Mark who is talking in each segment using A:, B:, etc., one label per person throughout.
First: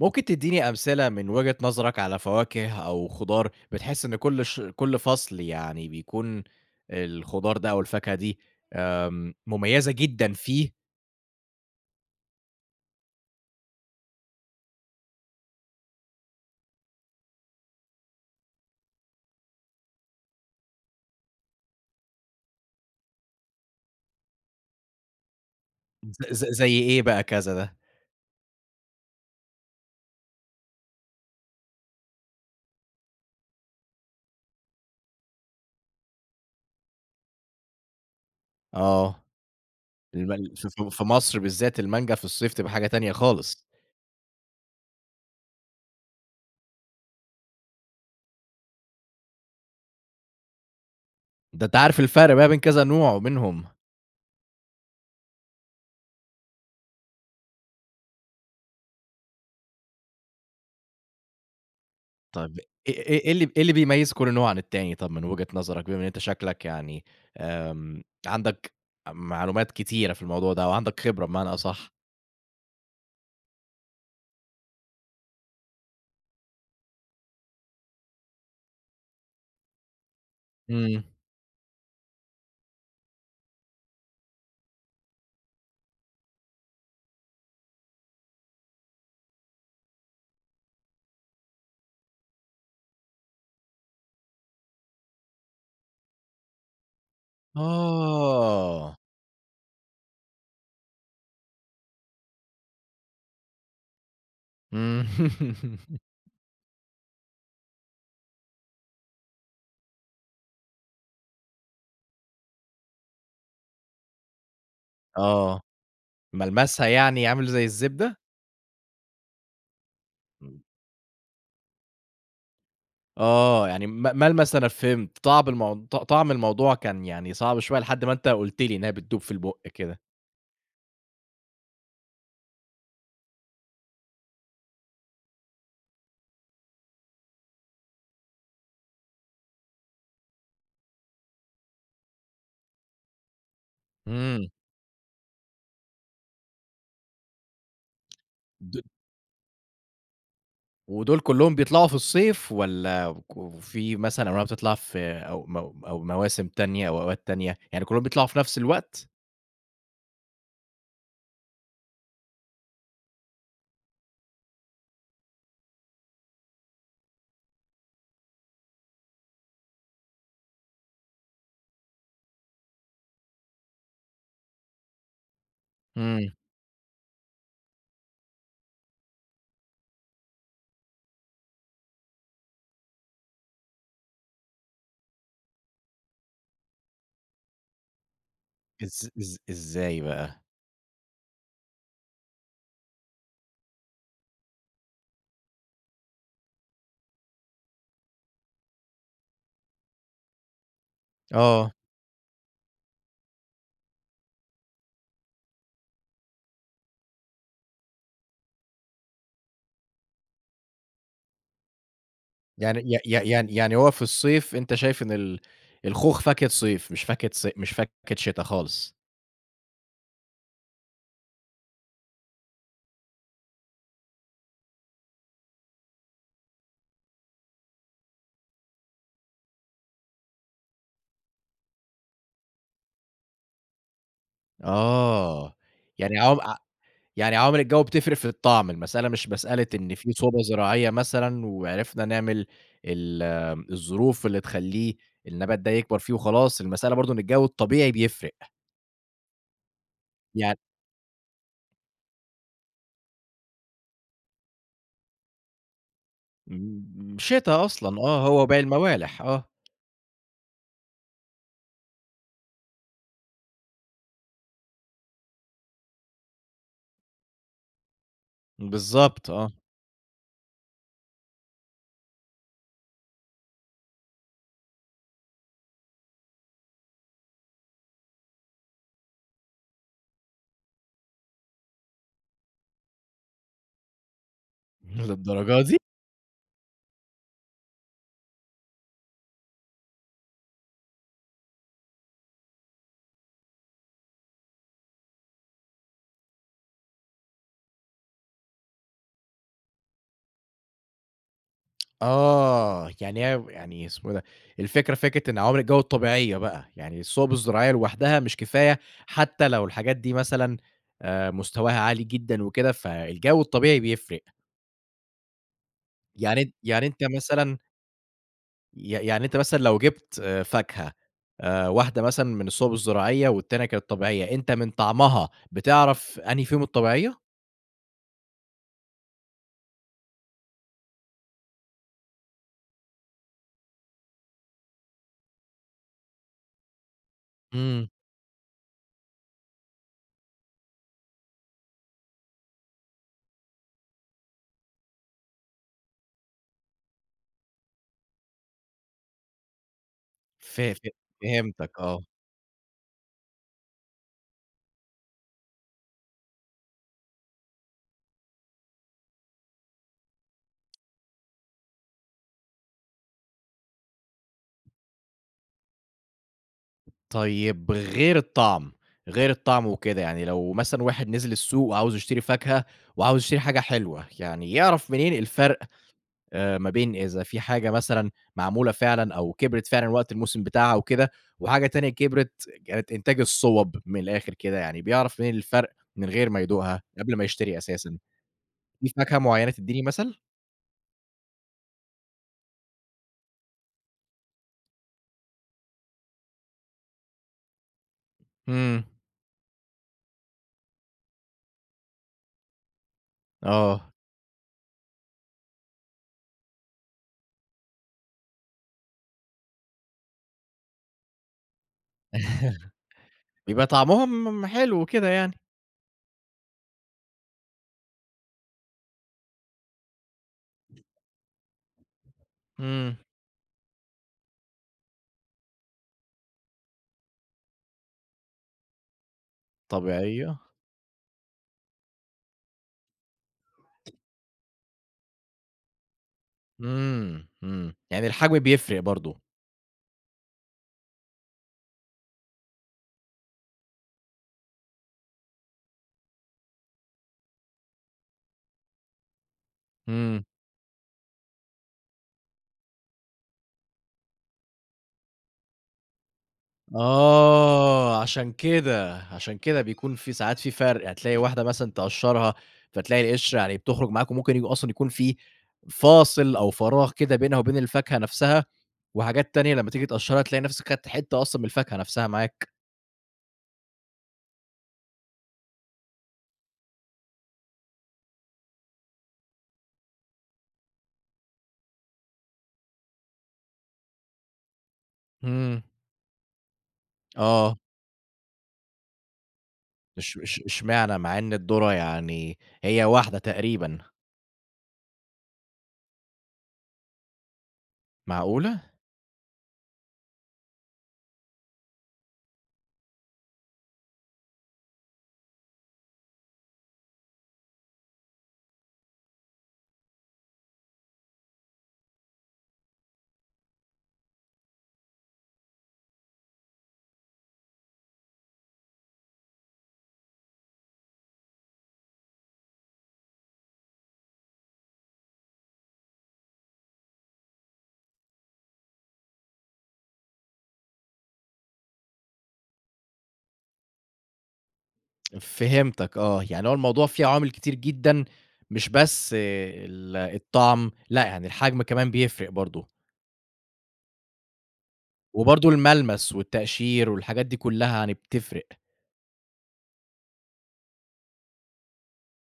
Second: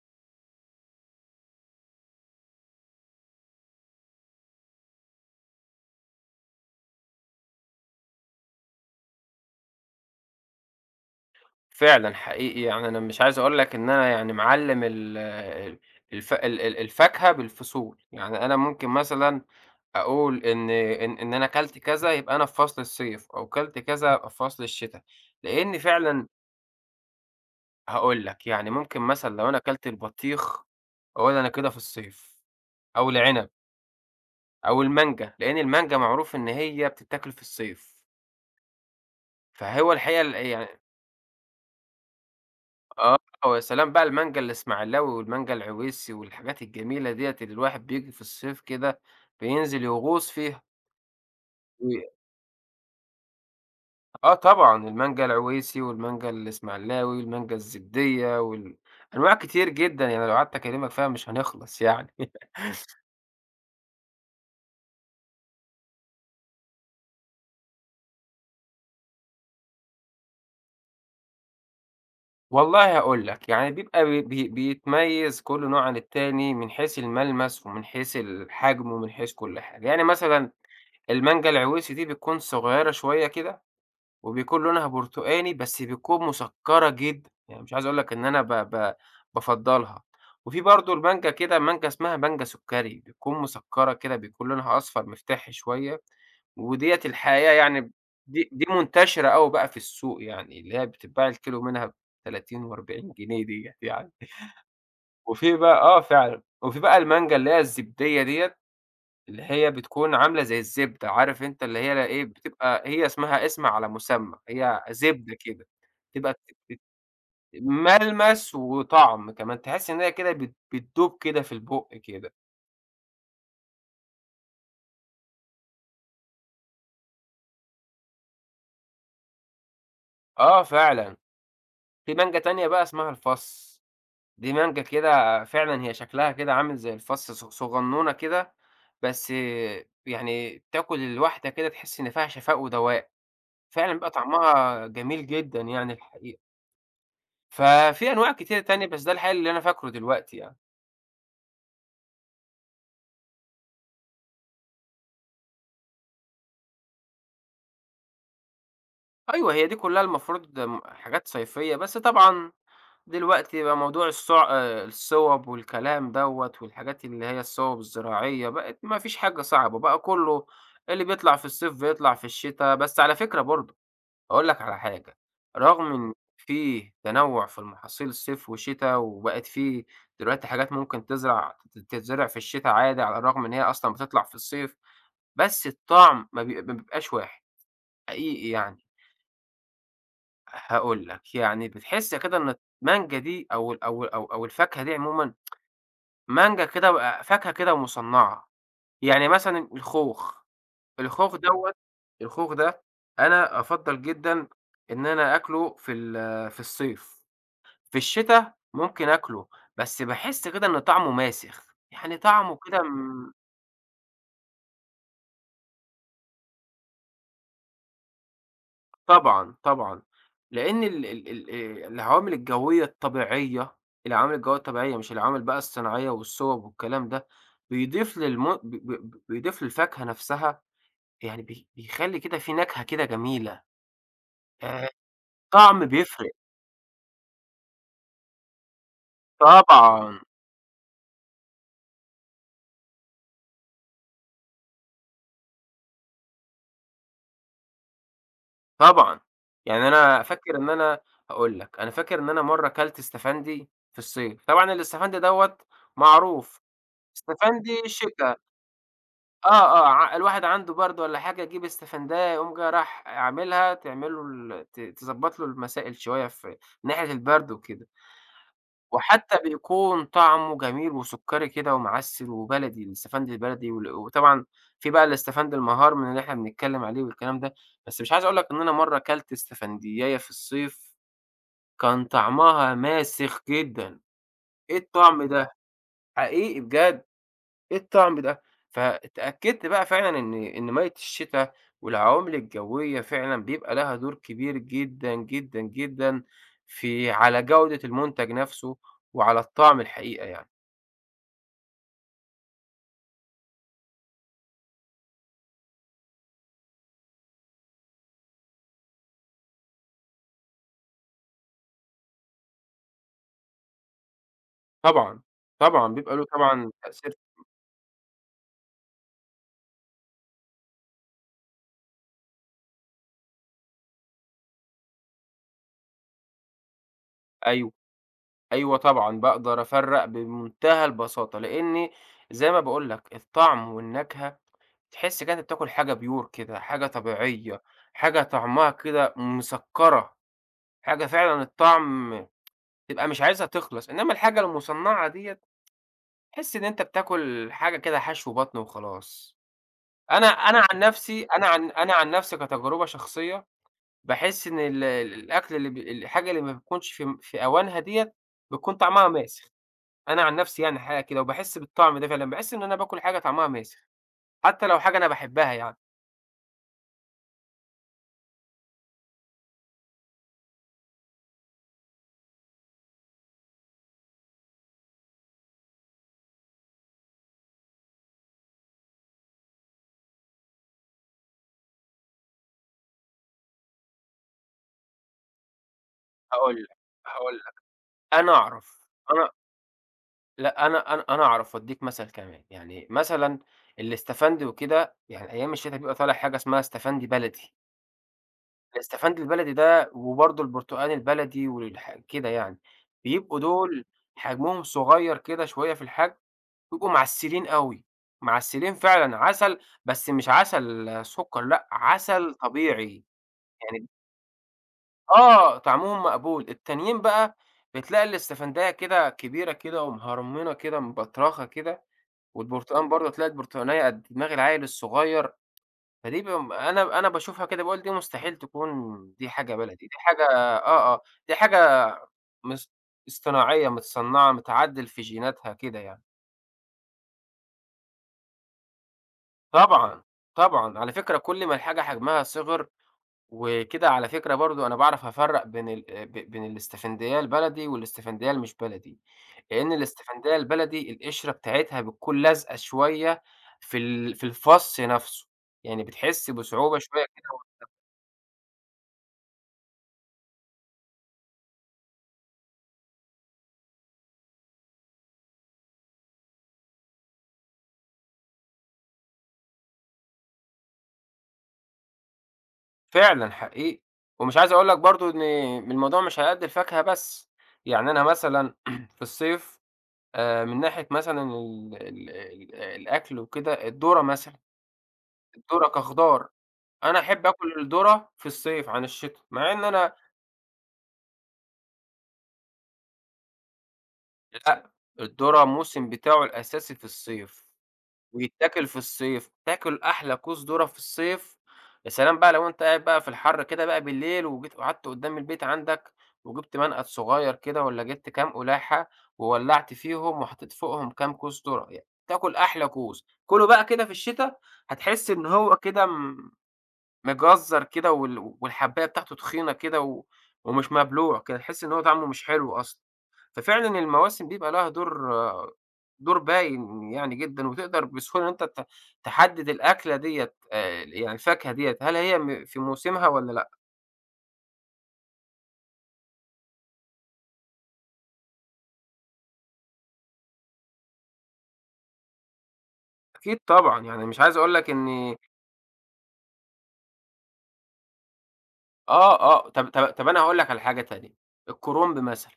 A: ممكن تدّيني أمثلة من وجهة نظرك على فواكه أو خضار بتحس إن كل فصل يعني بيكون الخضار ده أو الفاكهة دي مميزة جدًا فيه.
B: فعلًا حقيقي، يعني أنا مش عايز أقول لك إن أنا يعني معلّم ال ال- الف ال ال الفاكهة بالفصول. يعني أنا ممكن مثلًا أقول إن أنا كلت كذا يبقى أنا في فصل الصيف، أو كلت كذا يبقى في فصل الشتا، لإن
A: ز
B: فعلًا
A: ز زي إيه بقى كذا ده؟
B: هاقول لك. يعني ممكن مثلًا لو أنا كلت البطيخ أقول أنا كده في الصيف، أو العنب أو المانجا، لإن المانجا معروف إن هي بتتاكل في الصيف.
A: آه.
B: فهو الحقيقة
A: الم ال ف
B: يعني
A: ف في مصر بالذات المانجا في الصيف تبقى حاجة تانية
B: آه، آه، ويا
A: خالص.
B: سلام بقى المانجا الإسماعيلاوي والمانجا العويسي والحاجات الجميلة ديّة اللي الواحد بييجي في الصيف كده بينزل يغوص فيها.
A: ده أنت
B: و
A: عارف الفرق بقى بين كذا نوع منهم،
B: آه طبعًا المانجا العويسي والمانجا الإسماعيلاوي والمانجا الزبدية أنواع كتير جدًا، يعني لو قعدت أكلمك فيها مش هنخلص يعني.
A: طب إيه اللي بيميّز كل نوع عن التاني؟ طب من وجهة نظرك بما إن أنت شكلك يعني عندك معلومات كتيرة في الموضوع ده، أو عندك خبرة بمعنى أصح؟
B: والله هاقول لك، يعني بيبقى بي بي بيتميز كل نوع عن التاني من حيث الملمس ومن حيث الحجم ومن حيث كل حاجة. يعني مثلًا
A: إمم.
B: المانجا العويسي دي بتكون صغيرة شوية كده وبيكون لونها برتقاني، بس بتكون مسكّرة جدًا. يعني مش عايز أقول لك إن أنا ب ب بافضّلها. وفي برضه المانجا كده، مانجا اسمها مانجا سُكّري، بتكون مسكّرة كده، بيكون لونها أصفر مفتحي شوية، وديّة الحقيقة يعني دي
A: آه.
B: منتشرة أوي بقى في السوق، يعني اللي هي بتتباع الكيلو منها ب30 و40 جنيه ديّة يعني.
A: إمم.
B: وفي بقى آه فعلًا، وفي بقى المانجا اللي هي الزبدية ديّة اللي هي بتكون عاملة زي الزبدة. عارف أنت اللي هي لا إيه، بتبقى هي اسمها اسم على مسمّى، هي زبدة
A: آه.
B: كده، تبقى بت بت
A: ملمسها يعني عامل زي الزبدة؟
B: ملمس وطعم كمان، تحس إن هي كده
A: إمم.
B: بتدوب كده في البُق كده.
A: آه. يعني ملمس أنا فهمت، طعم الموضوع كان يعني صعب شوية لحد ما أنت قُلت لي إنها بتدوب في البُق كده.
B: آه فعلًا، في مانجا تانية بقى اسمها الفَصّ. دي مانجا كده فعلًا هي شكلها كده عامل زي الفَصّ، صغنونة كده، بس يعني تاكل الواحدة كده تحس إن فيها شفاء ودواء، فعلًا بيبقى
A: إمم.
B: طعمها جميل جدًا يعني الحقيقة. ففي أنواع كتيرة
A: د
B: تانية، بس ده الحقيقة اللي أنا فاكره دلوقتي يعني.
A: ودول كُلّهم بيطلعوا في الصيف، والّا في مثلًا أنواع بتطلع في أو مواسم تانية أو أوقات تانية؟ يعني كُلّهم بيطلعوا في نفس الوقت؟
B: أيوه، هي دي كلّها المفروض حاجات صيفية، بس طبعًا دلوقتي بقى موضوع الصوع الصوَب والكلام دوّة والحاجات اللي هي الصوَب الزراعية، بقت ما فيش حاجة صعبة، بقى كُلّه اللي بيطلع في الصيف بيطلع في الشتا. بس على فكرة برضه أقول لك على حاجة، رغم إن
A: إمم.
B: في تنوُّع في المحاصيل صيف وشتا، وبقت في دلوقتي حاجات ممكن تتزرع في الشتا عادي، على الرغم إن هي أصلًا بتطلع في الصيف. بس الطعم ما بيبقاش واحد حقيقي يعني.
A: إز إز إزاي بقى؟
B: هاقول لك، يعني بتحس كده إن المانجا دي أو ال أو ال- أو أو الفاكهة دي عمومًا، مانجا كده و فاكهة كده مصنّعة. يعني مثلًا الخوخ، الخوخ
A: آه.
B: دوّة الخوخ ده أنا أفضّل جدًا إن أنا آكله في في الصيف، في الشتا ممكن آكله، بس باحس كده إن طعمه ماسخ، يعني طعمه
A: يعني
B: كده
A: ي ي
B: م.
A: يعني يعني هو في الصيف أنت شايف إن الخوخ فاكهة صيف، مش فاكهة ص مش فاكهة شتا خالص.
B: طبعًا، طبعًا، لإن ال ال ال العوامل الجوية الطبيعية، العوامل الجوية الطبيعية مش العوامل بقى الصناعية والصوب والكلام ده، بيضيف للم ب ب بيضيف للفاكهة نفسها، يعني بيخلّي كده في نكهة كده جميلة. آآ
A: آه.
B: الطعم
A: يعني
B: بيفرق.
A: عوام ع يعني عوامل الجو بتفرق في الطعم، المسألة مش مسألة إن في
B: طبعًا،
A: صوبة زراعية مثلًا وعرفنا نعمل ال الظروف اللي تخلّيه النبات ده يكبر فيه وخلاص. المسألة برضه إن الجو الطبيعي بيفرق.
B: طبعًا، يعني أنا فاكر
A: يعني
B: إن أنا هاقول لك، أنا فاكر إن أنا مرّة كلت إستفندي في الصيف، طبعًا الإستفندي دوّة معروف،
A: شتا
B: إستفندي
A: أصلًا، آه،
B: شِتا
A: هو وباقي الموالح،
B: آه،
A: آه.
B: آه، ع الواحد عنده برد والّا حاجة، يجيب إستفندية يقوم جاي رايح عاملها تعمل له ال ت تضبّط له المسائل شوية في من ناحية البرد وكده،
A: بالضبط،
B: وحتى
A: آه.
B: بيكون طعمه جميل وسُكّري كده ومعسّل وبلدي، الإستفند البلدي وال وطبعًا في بقى الإستفند المهار من اللي إحنا بنتكلّم عليه والكلام ده. بس مش عايز أقول لك إن أنا مرّة كلت إستفندية في الصيف كان طعمها ماسخ جدًا. إيه الطعم ده!
A: للدرجة دي؟!
B: حقيقي بجد. إيه الطعم ده؟ فاتأكدت بقى فعلًا إن مَيّة الشتا والعوامل الجوية فعلًا بيبقى لها دور كبير جدًا، جدًا، جدًا في على جودة المنتج نفسه وعلى الطعم الحقيقة يعني.
A: آه. يعني هي يعني اسمه إيه ده، الفكرة فكرة إن عوامل الجو الطبيعية بقى، يعني الصوب الزراعية لوحدها مش كفاية حتى لو الحاجات دي مثلًا مستواها عالي جدًا وكده، فالجو الطبيعي بيفرق.
B: طبعًا، طبعًا بيبقى له
A: يعني أن
B: طبعًا
A: يعني أنت
B: تأثير.
A: مثلًا يعني أنت مثلًا لو جِبت فاكهة واحدة مثلًا من الصوب الزراعية، والتانية كانت طبيعية، أنت من طعمها بتعرف أنهي فيهم الطبيعية؟
B: أيوه، أيوه طبعًا باقدر أفرّق بمنتهى البساطة، لإني زي ما باقول لك الطعم والنكهة تحس كده أنت بتاكل حاجة pure كده، حاجة طبيعية،
A: إمم.
B: حاجة طعمها كده مسكّرة، حاجة فعلًا الطعم تبقى مش عايزها تخلص، إنما الحاجة المُصنّعة ديّة تحس إن أنت بتاكل حاجة كده حشو بطن وخلاص. أنا
A: ف
B: أنا عن
A: ف
B: نَفْسي أنا عن
A: فهمتك،
B: أنا
A: آه.
B: عن نَفْسي كتجربة شخصية، باحس إن ال ال- الأكل اللي ب الحاجة اللي ما بتكونش في في أوانها ديّة بتكون طعمها ماسخ. أنا عن نَفْسي يعني حاجة كده وباحس بالطعم ده فعلًا، باحس إن أنا باكل حاجة طعمها ماسخ، حتى لو حاجة أنا باحبها يعني.
A: طيب غير الطعم، غير الطعم وكده، يعني لو مثلًا واحد نزل السوق وعاوز يشتري فاكهة وعاوز يشتري حاجة حلوة، يعني يعرف منين الفرق ما بين إذا في حاجة مثلًا معمولة فعلًا أو كبرِت فعلًا وقت الموسم بتاعها وكده، وحاجة تانية كبرِت كانت إنتاج الصوَب من الآخر كده يعني، بيعرف منين الفرق من غير ما
B: هاقول لك،
A: يدوقها قبل ما
B: هاقول لك،
A: يشتري أساسًا؟
B: أنا أعرف،
A: في فاكهة
B: أنا
A: معينة تدّيني مثل؟
B: لأ، أنا أنا أنا أعرف وأدّيك مثل كمان. يعني مثلًا الاستفندي وكده، يعني أيام الشتا بيبقى طالع حاجة اسمها استفندي بلدي.
A: إمم.
B: الاستفندي البلدي ده وبرضه البرتقان البلدي كده يعني، بيبقوا دول
A: آه.
B: حجمهم صغيّر كده شوية في الحجم، بيبقوا معسّلين أوي، معسّلين فعلًا عسل، بس مش عسل سُكّر لأ، عسل طبيعي،
A: بيبقى
B: يعني
A: طعمهم حلو كده يعني.
B: آه، طعمهم مقبول. التانيين بقى بتلاقي الاستفندية كده كبيرة كده ومهرمِّنة كده مبطرخة كده، والبرتقان
A: إمم.
B: برضه تلاقي البرتقانية قد دماغ العيل الصغير. فدي بم أنا أنا باشوفها كده باقول دي مستحيل تكون دي حاجة بلدي، دي حاجة
A: طبيعية.
B: آه، آه، دي حاجة مص اصطناعية، متصنّعة، متعدِّل في جيناتها كده يعني.
A: إمم، إمم، يعني الحجم بيفرق برضه.
B: طبعًا، طبعًا، على فكرة كل ما الحاجة حجمها صِغِر وكده، على فكرة برضه أنا باعرف أفرّق بين ال ب بين الاستفندية البلدي والاستفندية اللي مش بلدي. لأن
A: إمم.
B: الاستفندية البلدي القشرة بتاعتها بتكون لازقة شوية في في الفص نفسه، يعني بتحس بصعوبة شوية كده.
A: آه، عشان كده، عشان كده بيكون في ساعات في فرق، هتلاقي واحدة مثلًا تقشّرها، فتلاقي القشر يعني بتخرج معاك وممكن يكون أصلًا يكون في فاصل أو فراغ كده بينها وبين الفاكهة نفسها، وحاجات تانية لمّا تيجي تقشّرها تلاقي نفسك خدت حتّة أصلًا من الفاكهة نفسها معاك.
B: فعلًا حقيقي، ومش عايز أقول لك برضه إن الموضوع مش على قد الفاكهة بس. يعني أنا مثلًا في الصيف من ناحية مثلًا ال ال ال الأكل وكده الذرة مثلًا،
A: إمم.
B: الذرة كخضار، أنا أحب آكل
A: آه.
B: الذرة في الصيف عن الشتا، مع إن أنا.
A: إش إش إشمعنى مع إن الذرة يعني هي واحدة تقريبًا؟
B: لأ، الذرة الموسم بتاعه الأساسي في الصيف.
A: معقولة؟!
B: ويتاكل في الصيف، تاكل أحلى كوس ذرة في الصيف. يا سلام بقى لو أنت قاعد بقى في الحر كده بقى بالليل وجيت وقعدت قدّام البيت عندك، وجبت منقد صغير كده والّا جبت كام قلاحة وولّعت فيهم وحطيت فوقهم كام كوس ذرة، تاكل أحلى كوس. كُله بقى كده في الشتا هتحس إن هو كده مجزّر كده والحباية بتاعته تخينة كده ومش مبلوع كده، تحس إن هو طعمه مش حلو أصلًا. ففعلًا المواسم بيبقى لها دور باين يعني جدًا، وتقدر بسهولة إن أنت تحدد الأكلة ديّة يعني الفاكهة ديّة هل هي في موسمها والّا لأ؟
A: فهمتك، آه. يعني هو الموضوع فيه عوامل كتير جدًا، مش بس الطعم، لأ، يعني الحجم كمان بيفرق برضه،
B: أكيد طبعًا، يعني مش عايز أقول لك إني
A: وبرضه الملمس والتقشير والحاجات دي كلّها يعني بتفرق.
B: آه، آه، طب أنا هاقول لك على حاجة تانية، الكرنب مثلًا.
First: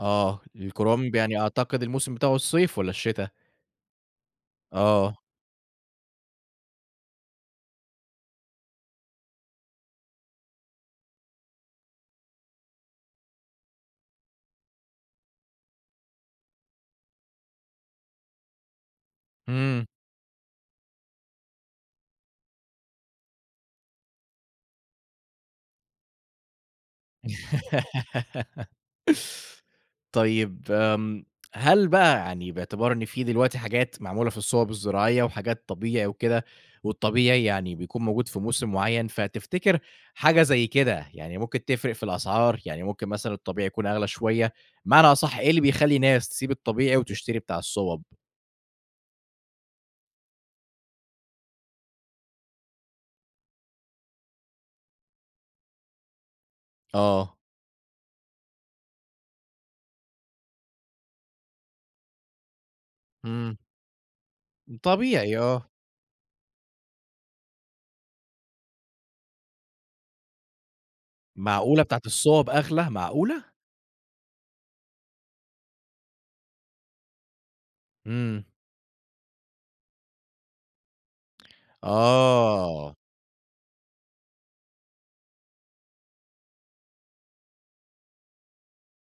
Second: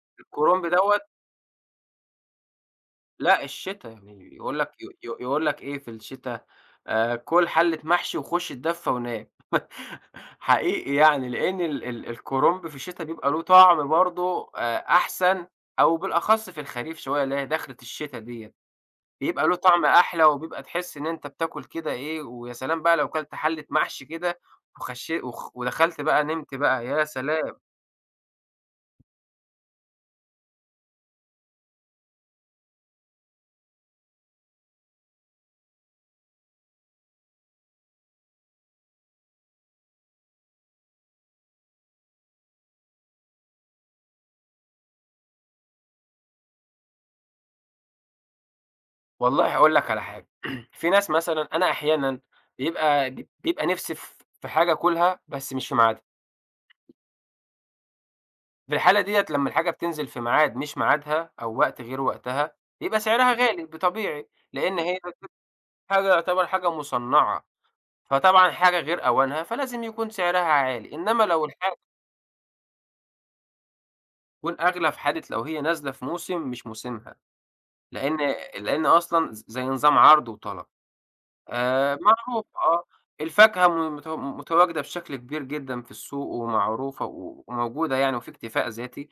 A: آه،
B: الكرنب دوّة
A: الكرنب يعني أعتقد الموسم بتاعه الصيف والّا الشتا؟
B: لأ الشتا، يعني يقول لك ي ي
A: آه.
B: يقول لك إيه في الشتا، كُل حَلّة محشي وخُش اتدفّى ونام. حقيقي يعني، لإن ال ال الكرنب في الشتا بيبقى له طعم برضه أحسن، أو بالأخص في الخريف شوية اللي هي دخلة الشتا ديّة، بيبقى له طعم
A: إمم.
B: أحلى وبيبقى تحس إن أنت بتاكل كده إيه. ويا سلام بقى لو كلت حَلّة محشي كده وخشي وخ ودخلت بقى نمت بقى، يا سلام!
A: طيب، هل بقى يعني باعتبار إن في دلوقتي حاجات معمولة في الصوَب الزراعية وحاجات طبيعي وكده، والطبيعي يعني بيكون موجود في موسم معيّن، فتفتكر حاجة زي كده يعني ممكن تفرق في الأسعار؟ يعني ممكن مثلًا الطبيعي يكون أغلى شوية؟ بمعنى أصح، إيه اللي بيخلّي ناس تسيب الطبيعي وتشتري بتاع الصوَب؟
B: والله هاقول لك على حاجة، في ناس مثلًا أنا أحيانًا بيبقى نِفْسي في حاجة آكلها بس مش في ميعادها.
A: آه.
B: في الحالة ديّة لمّا الحاجة بتنزل في ميعاد مش ميعادها أو وقت غير وقتها، بيبقى سعرها
A: إمم.
B: غالي طبيعي، لإن هي
A: طبيعي، آه.
B: حاجة يعتبر حاجة مُصنّعة، فطبعًا حاجة غير أوانها فلازم يكون سعرها عالي. إنما لو الحاجة
A: معقولة بتاعة الصوَب أغلى، معقولة!
B: تكون أغلى في حالة لو هي نازلة في موسم مش موسمها، لإن
A: إمم.
B: لإن أصلًا زي نظام عرض وطلب. معروف آه.
A: آه.
B: الفاكهة م مت متواجدة بشكل كبير جدًا في السوق ومعروفة وموجودة يعني وفي اكتفاء ذاتي،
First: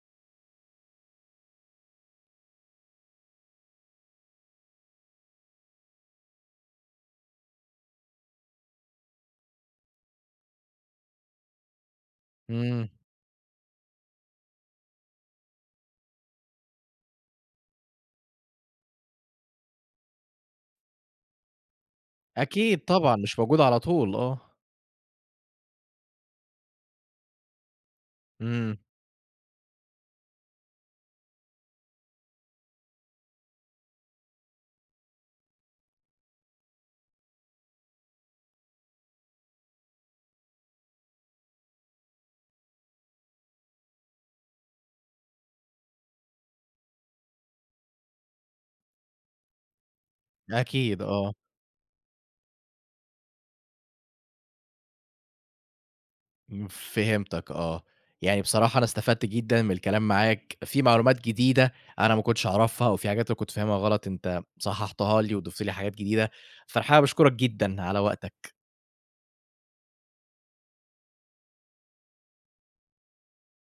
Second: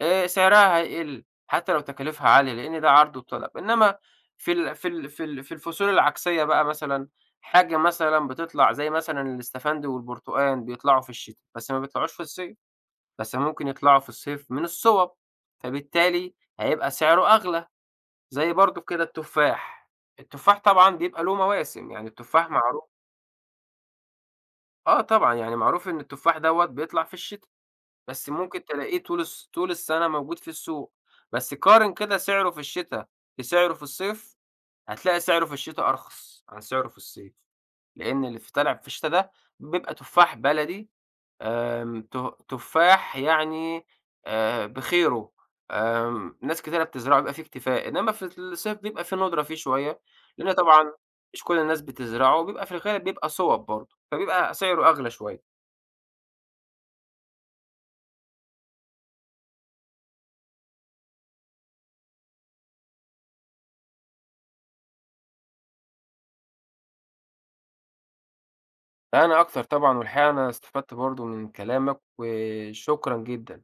B: سعرها هيقل حتى لو تكاليفها عالية، لإن ده عرض وطلب. إنّما في الفصول العكسية بقى مثلًا، حاجة مثلًا بتطلع زي مثلًا الاستفندي والبرتقان بيطلعوا في الشتا، بس ما بيطلعوش في الصيف،
A: إمم.
B: بس ممكن يطلعوا في الصيف من الصوَب، فبالتالي هيبقى سعره أغلى. زي برضه كده التفاح، التفاح طبعًا بيبقى له مواسم، يعني التفاح
A: أكيد
B: معروف
A: طبعًا، مش موجودة على طول، آه.
B: آه طبعًا، يعني معروف إن التفاح دوّة بيطلع في الشتا، بس ممكن
A: إمم.
B: تلاقيه طول طول السنة موجود في السوق. بس قارن كده سعره في الشتا بسعره في الصيف، هتلاقي سعره في الشتا أرخص عن سعره في الصيف، لإن اللي طالع في الشتا ده بيبقى تفاح بلدي آمم تفاح يعني بخيره، آمم ناس كتيرة بتزرعه بيبقى في اكتفاء، إنما في الصيف بيبقى في ندرة فيه شوية، لإن طبعًا
A: أكيد، آه.
B: مش كل الناس بتزرعه، وبيبقى في الغالب بيبقى صوب برضه، فبيبقى سعره أغلى شوية.
A: فهمتك، آه. يعني بصراحة أنا استفدت جدًا من الكلام معاك، في معلومات جديدة أنا ما كنتش أعرفها، وفي حاجات أنا كنت فاهمها غلط أنت صححتها لي وضُفت لي حاجات جديدة، فأنا حابب أشكرك جدًا على وقتك.
B: أنا أكتر طبعًا، والحقيقة أنا استفدت برضه من كلامك، وشكرًا جدًا.